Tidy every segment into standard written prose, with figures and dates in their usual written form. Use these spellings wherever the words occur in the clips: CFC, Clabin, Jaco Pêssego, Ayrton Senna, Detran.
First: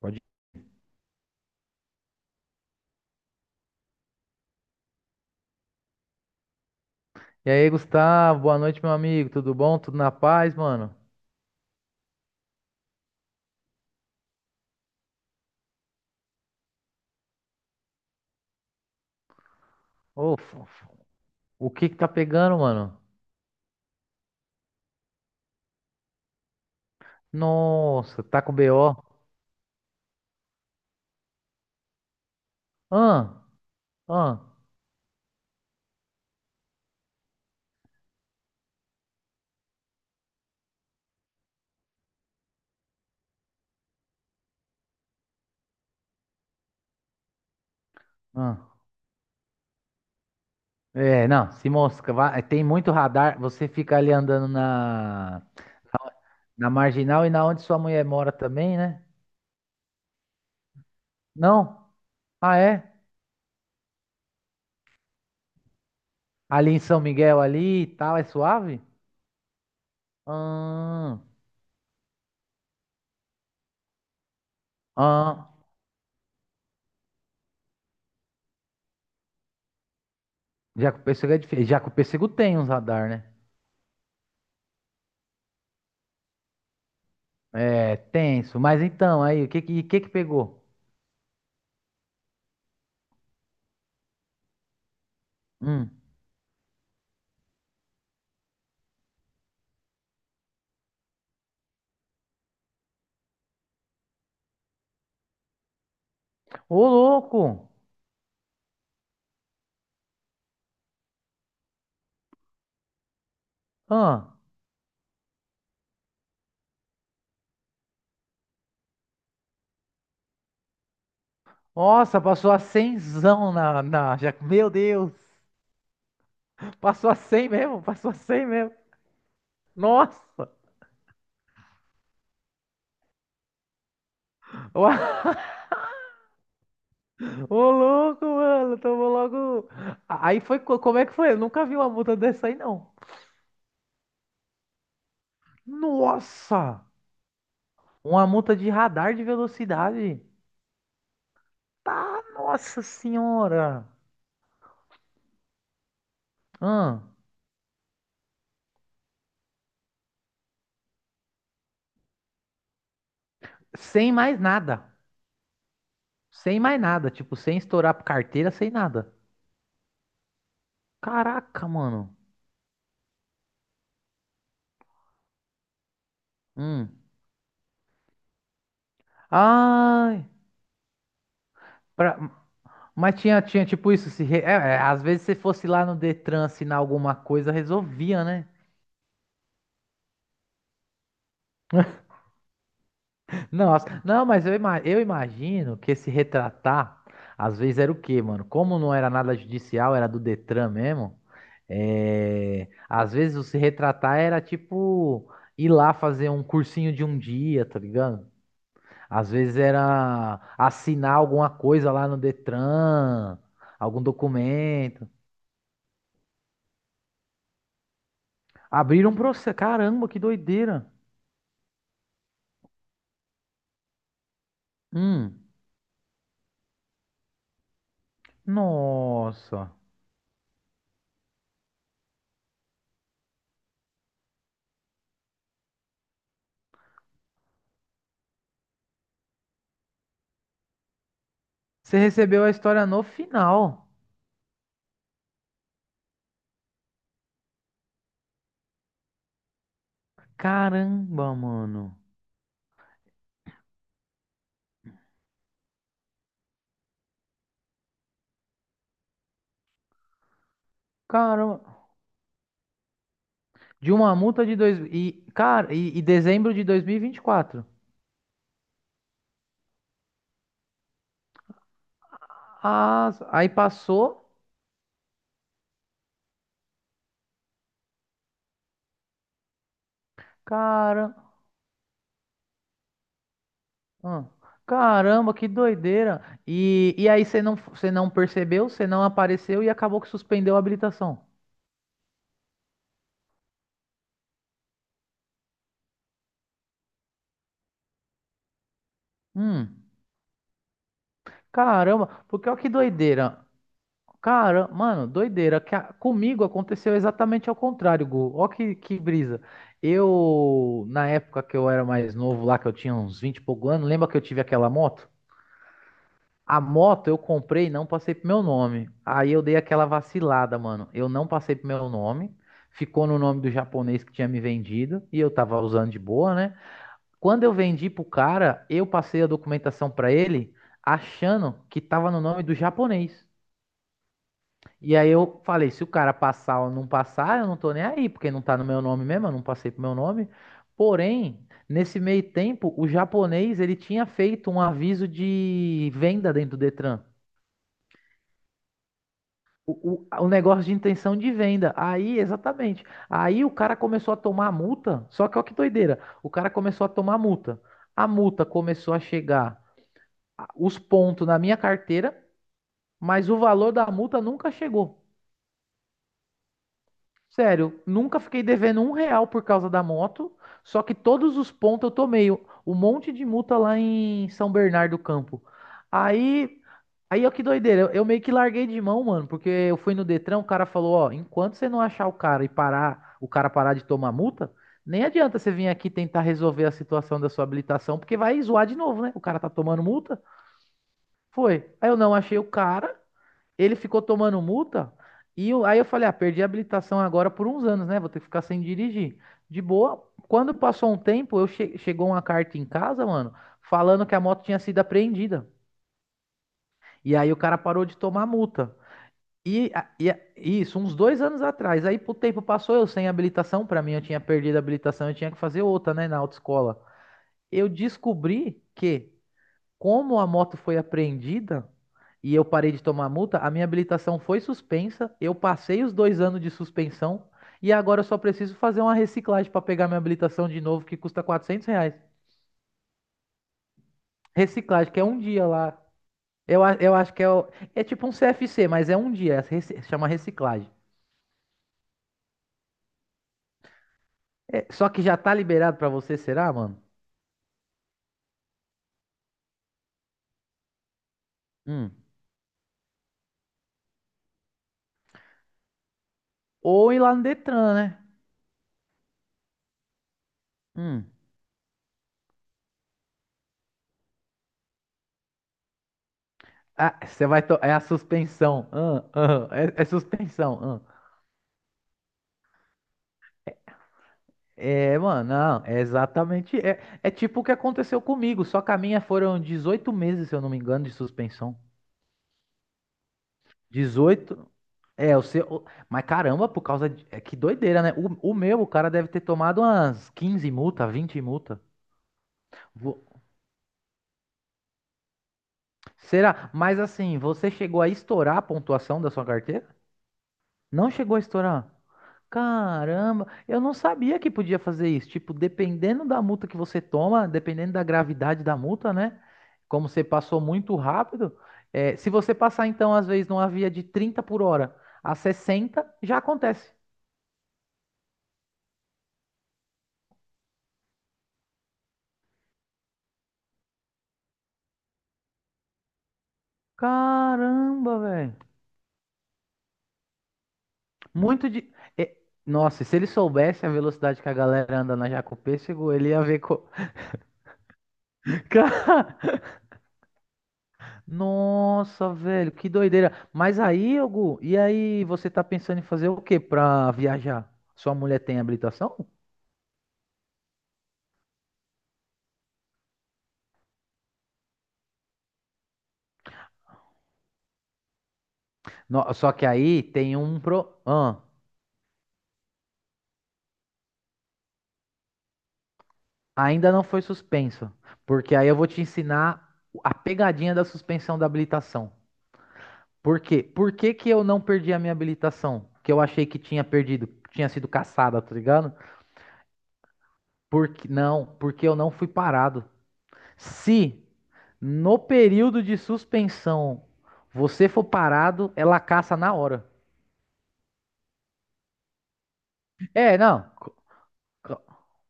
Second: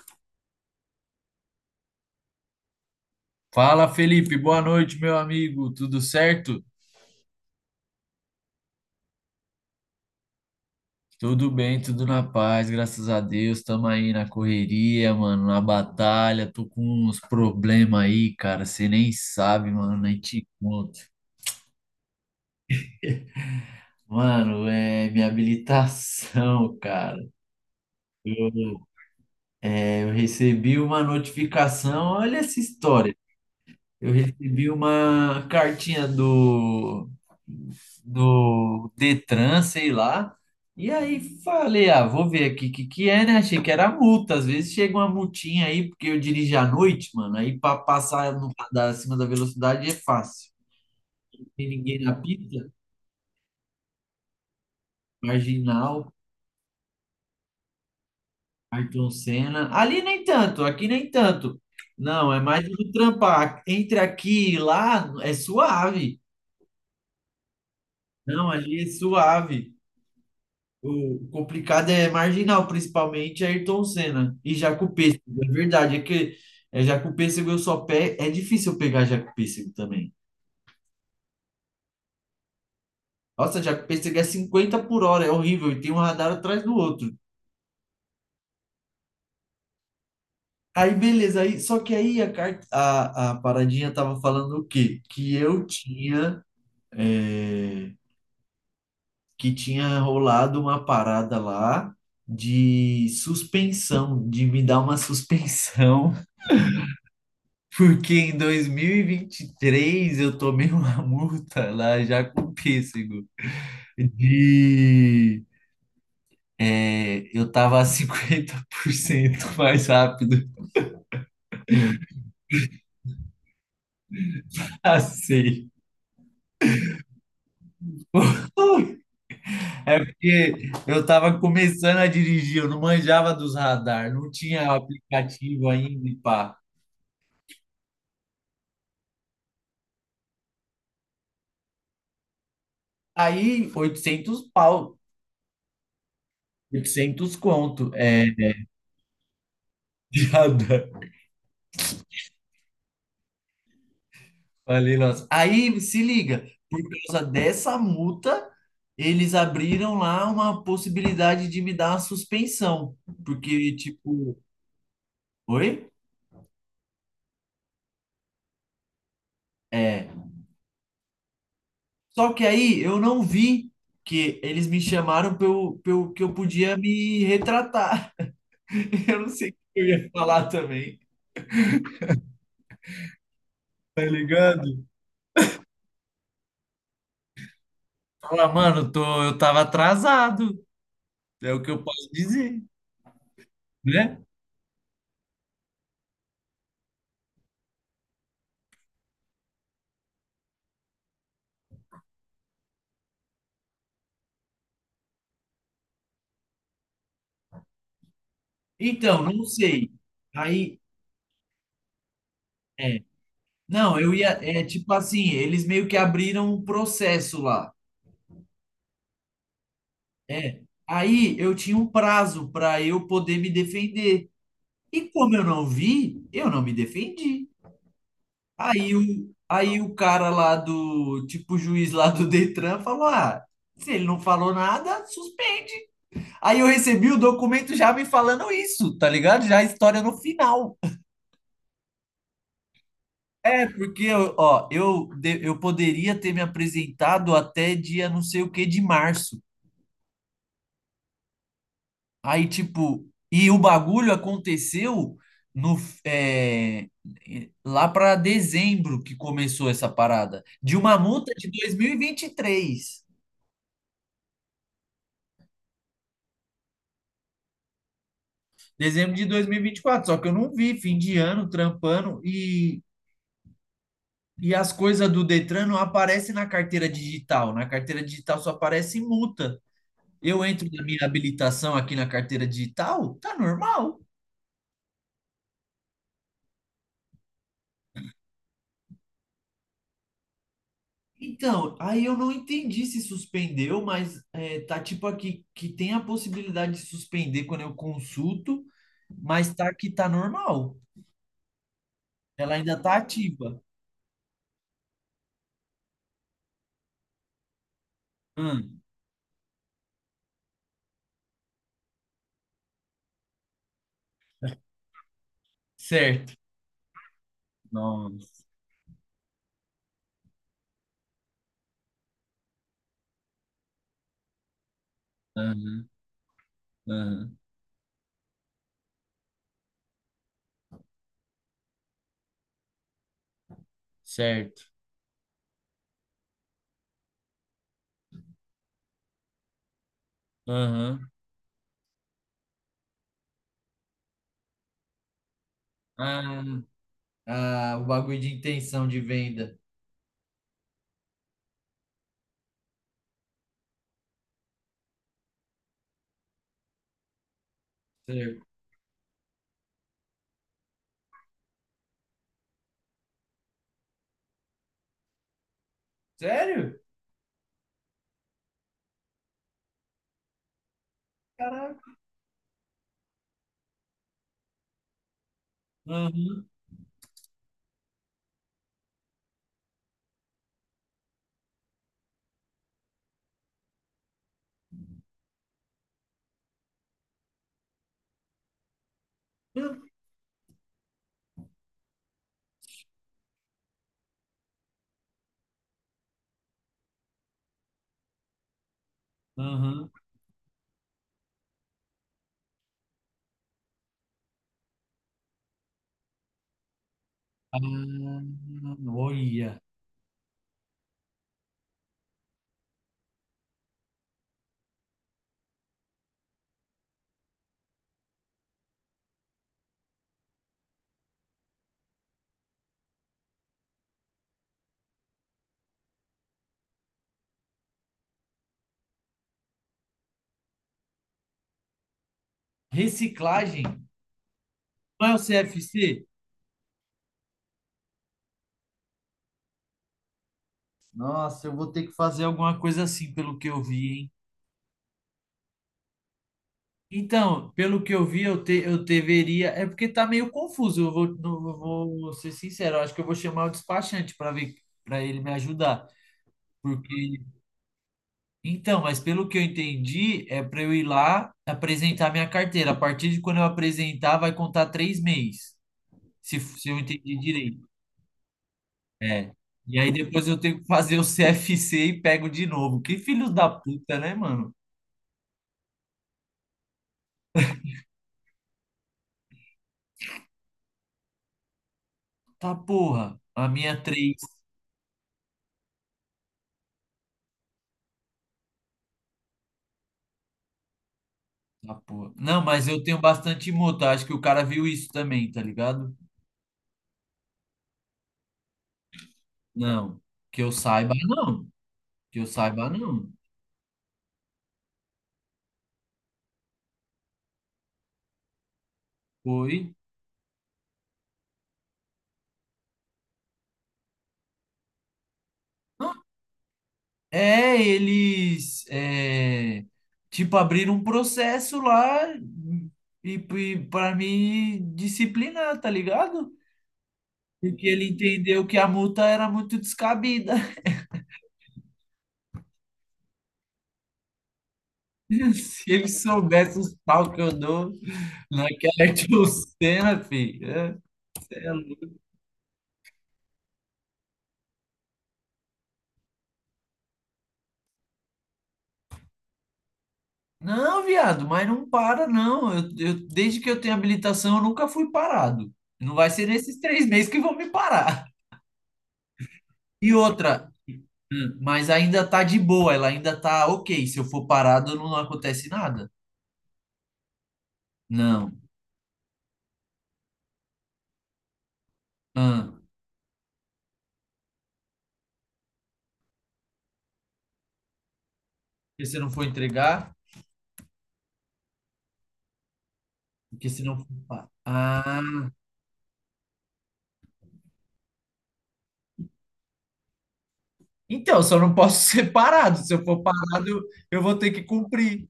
Pode. Fala, Felipe, boa noite, meu amigo. Tudo certo? E aí, Gustavo, boa noite, meu amigo. Tudo bom? Tudo na paz, mano? Tudo bem, tudo na paz, graças a Deus. Tamo aí na correria, mano, na batalha. Tô com uns problemas aí, cara. Você nem sabe, mano, nem Ô, te fofo, conto. o que que tá pegando, mano? Mano, é minha habilitação, cara. Nossa, tá com Eu, BO. eu recebi uma notificação. Olha essa história. Ah, Eu ah, recebi uma cartinha do Detran, sei lá. E aí falei, ah, vou ver aqui o que que é, né? Achei que era multa. Às vezes chega uma multinha aí, porque eu dirijo à noite, mano. Aí para passar no, ah. da, acima da velocidade é fácil. É, Não não, tem se ninguém mosca, na tem pista, muito radar. Você fica ali andando marginal, na marginal e na onde sua mulher mora também, né? Ayrton Senna. Ali nem tanto, aqui nem tanto. Não? Não, é Ah, mais do é? trampar. Entre aqui e lá é suave. Ali em São Miguel ali e tal, é Não, ali suave? é suave. Ah, O complicado é marginal, principalmente Ayrton Senna e Jaco Pêssego. ah. É verdade. É que Jaco Pêssego eu só pé É difícil eu pegar Jaco Pêssego também. Já que o pêssego é difícil. Já que o pêssego tem uns radar, né? Nossa, Jaco Pêssego é 50 por hora, é horrível, e tem um radar atrás do outro. É, tenso. Mas então, aí, que pegou? Aí, beleza, aí, só que aí a paradinha tava falando o quê? Hum. É, que tinha rolado uma parada lá de suspensão, de me dar uma suspensão. Ô, louco! Porque em dois mil e vinte e três eu tomei uma multa lá já com pêssego Ah, de... eu tava 50% mais rápido nossa, passou a cenzão na... Já... Meu a Deus! seis. Passou a 100 mesmo? É Nossa! porque eu tava começando a dirigir, eu não manjava dos radar, não tinha Uau. aplicativo ainda e pá. Ô, louco, mano! Tomou logo... Como é que foi? Eu nunca vi uma multa dessa aí, não. Aí, 800 pau, Nossa! 800 conto, Uma multa de radar de velocidade. de radar. Tá, nossa senhora! Falei, nossa. Aí, se liga, por Ah, causa dessa multa, eles abriram lá uma possibilidade de me dar uma suspensão, porque, sem tipo, mais nada. oi? Sem mais nada, tipo, sem estourar carteira, sem nada. É. Caraca, mano. Só que aí eu não vi que eles me chamaram que eu podia Hum. me retratar. Eu não sei o que eu ia Ai. falar também, pra- Mas tinha tipo tá isso. Se re- é, ligado? é, Às vezes se fosse lá no Detran assinar alguma coisa, resolvia, né? Fala, mano, eu tava atrasado, é o que eu posso dizer, Nossa, né? não, eu imagino que esse retratar, às vezes era o quê, mano? Como não era nada judicial, era do Detran mesmo. É... Às vezes o se retratar era tipo ir lá fazer um cursinho de um dia, tá ligado? Então, Às não vezes sei. era Aí. assinar alguma coisa lá no é Detran, Não, algum eu ia. É tipo documento. assim, eles meio que abriram um processo lá. Abriram um processo. Caramba, que É. doideira. Aí eu tinha um prazo para eu poder me defender. E como eu Hum. não vi, eu não me defendi. Aí o, Nossa. aí o cara lá do, tipo, o juiz lá do Detran falou: ah, se ele não falou nada, suspende. Aí eu recebi o documento já me falando isso, tá ligado? Já a história no final. Você recebeu a história no É, final. porque, ó, eu poderia ter me apresentado até dia não sei o que de março. Caramba, mano. Aí, tipo, e o bagulho aconteceu no é, lá para dezembro que começou essa parada, de uma multa de Caramba. 2023, De uma multa de dois e cara, e dezembro de 2024. dezembro de 2024. Só que eu não vi, fim de ano, trampando, e, Ah, aí passou. e as coisas do Detran não aparecem na carteira digital. Na carteira digital só aparece multa. Eu entro na minha Cara, habilitação aqui na carteira digital, tá normal. ah, caramba, que doideira. E aí você não percebeu, você não apareceu e acabou que suspendeu a habilitação. Então, aí eu não entendi se suspendeu, mas tá tipo aqui que tem a possibilidade de suspender quando eu consulto, mas tá Hum, que tá normal. caramba, porque Ela olha que ainda tá doideira. ativa. Cara, mano, doideira. Comigo aconteceu exatamente ao contrário, Gu. Ó Hum, que brisa. Na época que eu era mais novo lá, que eu tinha uns 20 e pouco anos, lembra que eu tive aquela moto? certo. A moto eu comprei e não passei pro meu Nossa. nome. Aí eu dei aquela vacilada, mano. Eu não passei pro meu nome. Ficou no nome do japonês que tinha me vendido e eu tava Aham, usando de boa, né? aham. Quando eu vendi pro cara, eu passei a documentação pra ele achando que tava no nome do japonês. Certo. E aí eu falei, se o cara passar ou não passar, eu não tô nem aí, porque não tá no meu nome mesmo, eu não passei pro meu nome. Aham. Porém, nesse meio tempo, o japonês ele tinha feito um aviso de venda Ah, dentro do Detran. ah, o bagulho de intenção de venda. O negócio de intenção de venda. Aí, exatamente. Aí o cara começou a tomar multa. Só que olha que doideira. O cara começou a tomar multa. A multa Certo. começou a chegar os pontos na minha carteira, mas o valor da multa nunca chegou. Sério? Sério, nunca fiquei devendo um real por causa da moto. Só que todos os pontos eu Caraca. tomei. Um monte de multa lá em São Bernardo do Campo. Aham. Aí Aí, ó, que doideira. Eu meio que larguei de mão, mano, porque eu fui no Detran, o cara falou, ó, enquanto você não achar o cara e parar, o cara parar de tomar multa, nem adianta você vir aqui tentar resolver a situação da sua habilitação, porque vai zoar de novo, né? O cara tá tomando multa. Foi. Aí eu não achei o cara, ele ficou tomando multa, aí eu falei, ah, perdi a habilitação agora por uns anos, né? Vou ter que ficar sem dirigir. De Aham. boa. Quando passou um tempo, chegou uma carta em casa, mano, falando que a moto tinha sido apreendida. E aí o cara parou de Ah, tomar multa. olha. Isso, uns 2 anos atrás. Aí o tempo passou, eu sem habilitação. Pra mim, eu tinha perdido a habilitação, eu tinha que fazer outra, né, na autoescola. Eu descobri que, como a moto foi apreendida e eu parei de tomar multa, a minha habilitação foi suspensa. Eu passei os 2 anos de suspensão e agora eu só preciso fazer uma reciclagem pra pegar minha habilitação de novo, que custa R$ 400. Reciclagem. Reciclagem, que é Não é o um dia lá. CFC? Eu acho que é, é tipo um CFC, mas é um dia, chama reciclagem. Nossa, eu vou ter que fazer alguma coisa assim, pelo que eu vi, hein? É, só que já tá liberado pra você, será, mano? Então, pelo que eu vi, eu deveria. É porque tá meio confuso. Eu vou, não- Eu Hum. vou ser sincero. Eu acho que eu vou chamar o despachante para ver, para ele me ajudar. Ou ir lá Porque. no Detran, né? Então, mas pelo que eu entendi, é para eu ir Hum. lá apresentar minha carteira. A partir de quando eu apresentar, vai contar 3 meses. Se eu Ah, entendi você vai. Direito. É a suspensão. É. Ah. E É, é aí depois eu suspensão. tenho que Ah. fazer o CFC e pego de novo. Que filho da puta, né, mano? É, mano, não. É exatamente. É, é tipo o que aconteceu comigo. Só que a minha foram 18 meses, se eu não me engano, de suspensão. Tá porra. A minha é três. 18. Mas caramba, por causa de. É, que doideira, né? O meu, o cara deve ter tomado umas 15 multa, 20 multa. Tá porra. Não, mas eu tenho Vo- bastante moto. Acho que o cara viu isso também, tá ligado? Será? Mas assim, você chegou a estourar a pontuação da sua carteira? Não. Que eu Não saiba, chegou a não. estourar? Que eu saiba, não. Caramba, eu não sabia que podia fazer isso. Tipo, dependendo da multa que você toma, dependendo da gravidade da multa, né? Foi. Como você passou muito rápido, se você passar, então, às vezes, numa via de 30 por hora a 60 já acontece. É, eles tipo abriram um processo lá e, e para me disciplinar, tá ligado? Porque ele Caramba, velho. entendeu que a multa era muito descabida. Muito de. é, nossa, se ele soubesse a velocidade que a galera anda na Jacopé, Se ele chegou, ele ia ver. soubesse Co... os pau que eu dou naquela Cara, cena, filho. É nossa, velho, que doideira. Mas aí, Hugo, e aí você tá pensando em fazer o que pra viajar? Sua mulher tem habilitação? Não, viado, mas não para, não. Desde que eu tenho habilitação, eu nunca fui parado. Não vai ser nesses 3 meses que vão me parar. Só que aí E tem outra, Ah, mas ainda tá de boa, ela ainda tá ok. Se eu for parado, não acontece nada. ainda não foi suspensa, Não. porque aí eu vou te ensinar a pegadinha da suspensão da habilitação. Ah, Por quê? Por que que eu não perdi a minha habilitação? Que eu achei que tinha perdido, que tinha sido caçada, tá ligado? porque se eu não for entregar. Porque, não, porque eu não fui parado. Porque se não for... Se pa- no Ah, período de suspensão você for parado, ela caça na hora. então, só não posso ser parado. Se eu for É, não. parado, eu vou ter que cumprir.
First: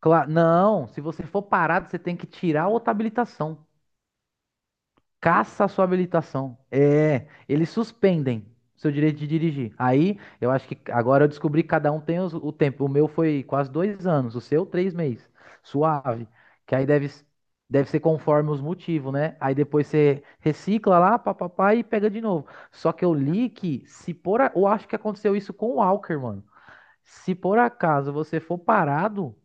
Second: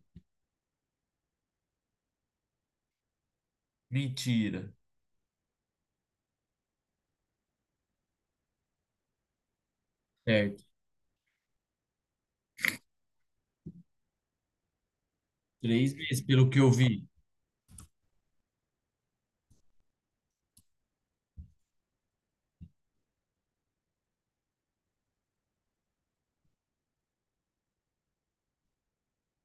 Não, se você for parado, você tem que tirar a outra habilitação. Mentira. Caça a sua habilitação. É, eles suspendem seu direito de dirigir. Aí, eu Certo. acho que agora eu descobri que cada um tem o tempo. O meu foi quase 2 anos, o seu 3 meses. 3 meses, Suave. pelo que eu Que aí vi. deve, deve ser conforme os motivos, né? Aí depois você recicla lá, papapá, e pega de novo. Só que eu li que se por... a- eu acho que aconteceu isso com o Walker, mano. Se por acaso você for parado,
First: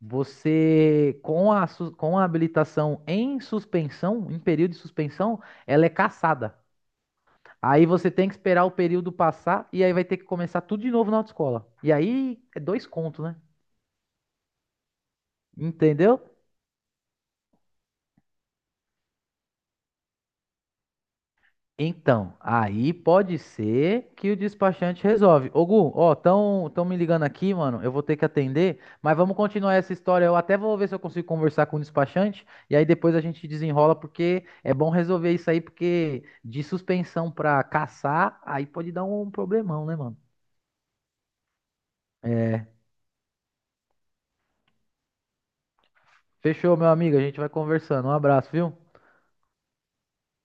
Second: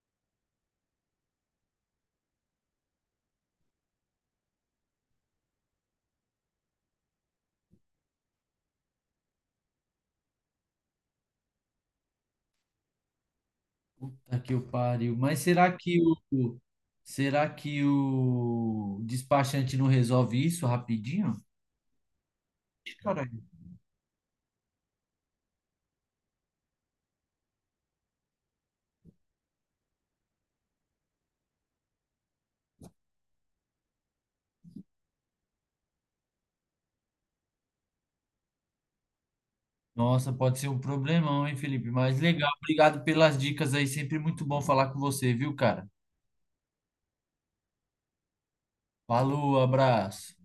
com com a habilitação em suspensão, em período de suspensão, ela é cassada. Aí você tem que esperar o período passar e aí vai ter que começar tudo de novo na autoescola. E aí é 2 contos, né? Puta que o pariu. Mas será que o Entendeu? será que o despachante não resolve isso rapidinho? Então, aí Ih, pode caralho. ser que o despachante resolve. Ô, Gu, ó, tão me ligando aqui, mano. Eu vou ter que atender, mas vamos continuar essa história. Eu até vou ver se eu consigo conversar com o despachante e aí depois a gente desenrola, porque é bom resolver isso aí, porque de suspensão pra caçar, aí pode dar um problemão, né, mano? Nossa, pode ser um problemão, hein, Felipe? Mas legal, É, obrigado pelas dicas aí. Sempre muito bom falar com você, viu, cara? fechou, meu amigo. A gente vai conversando. Um abraço, viu? Falou, abraço.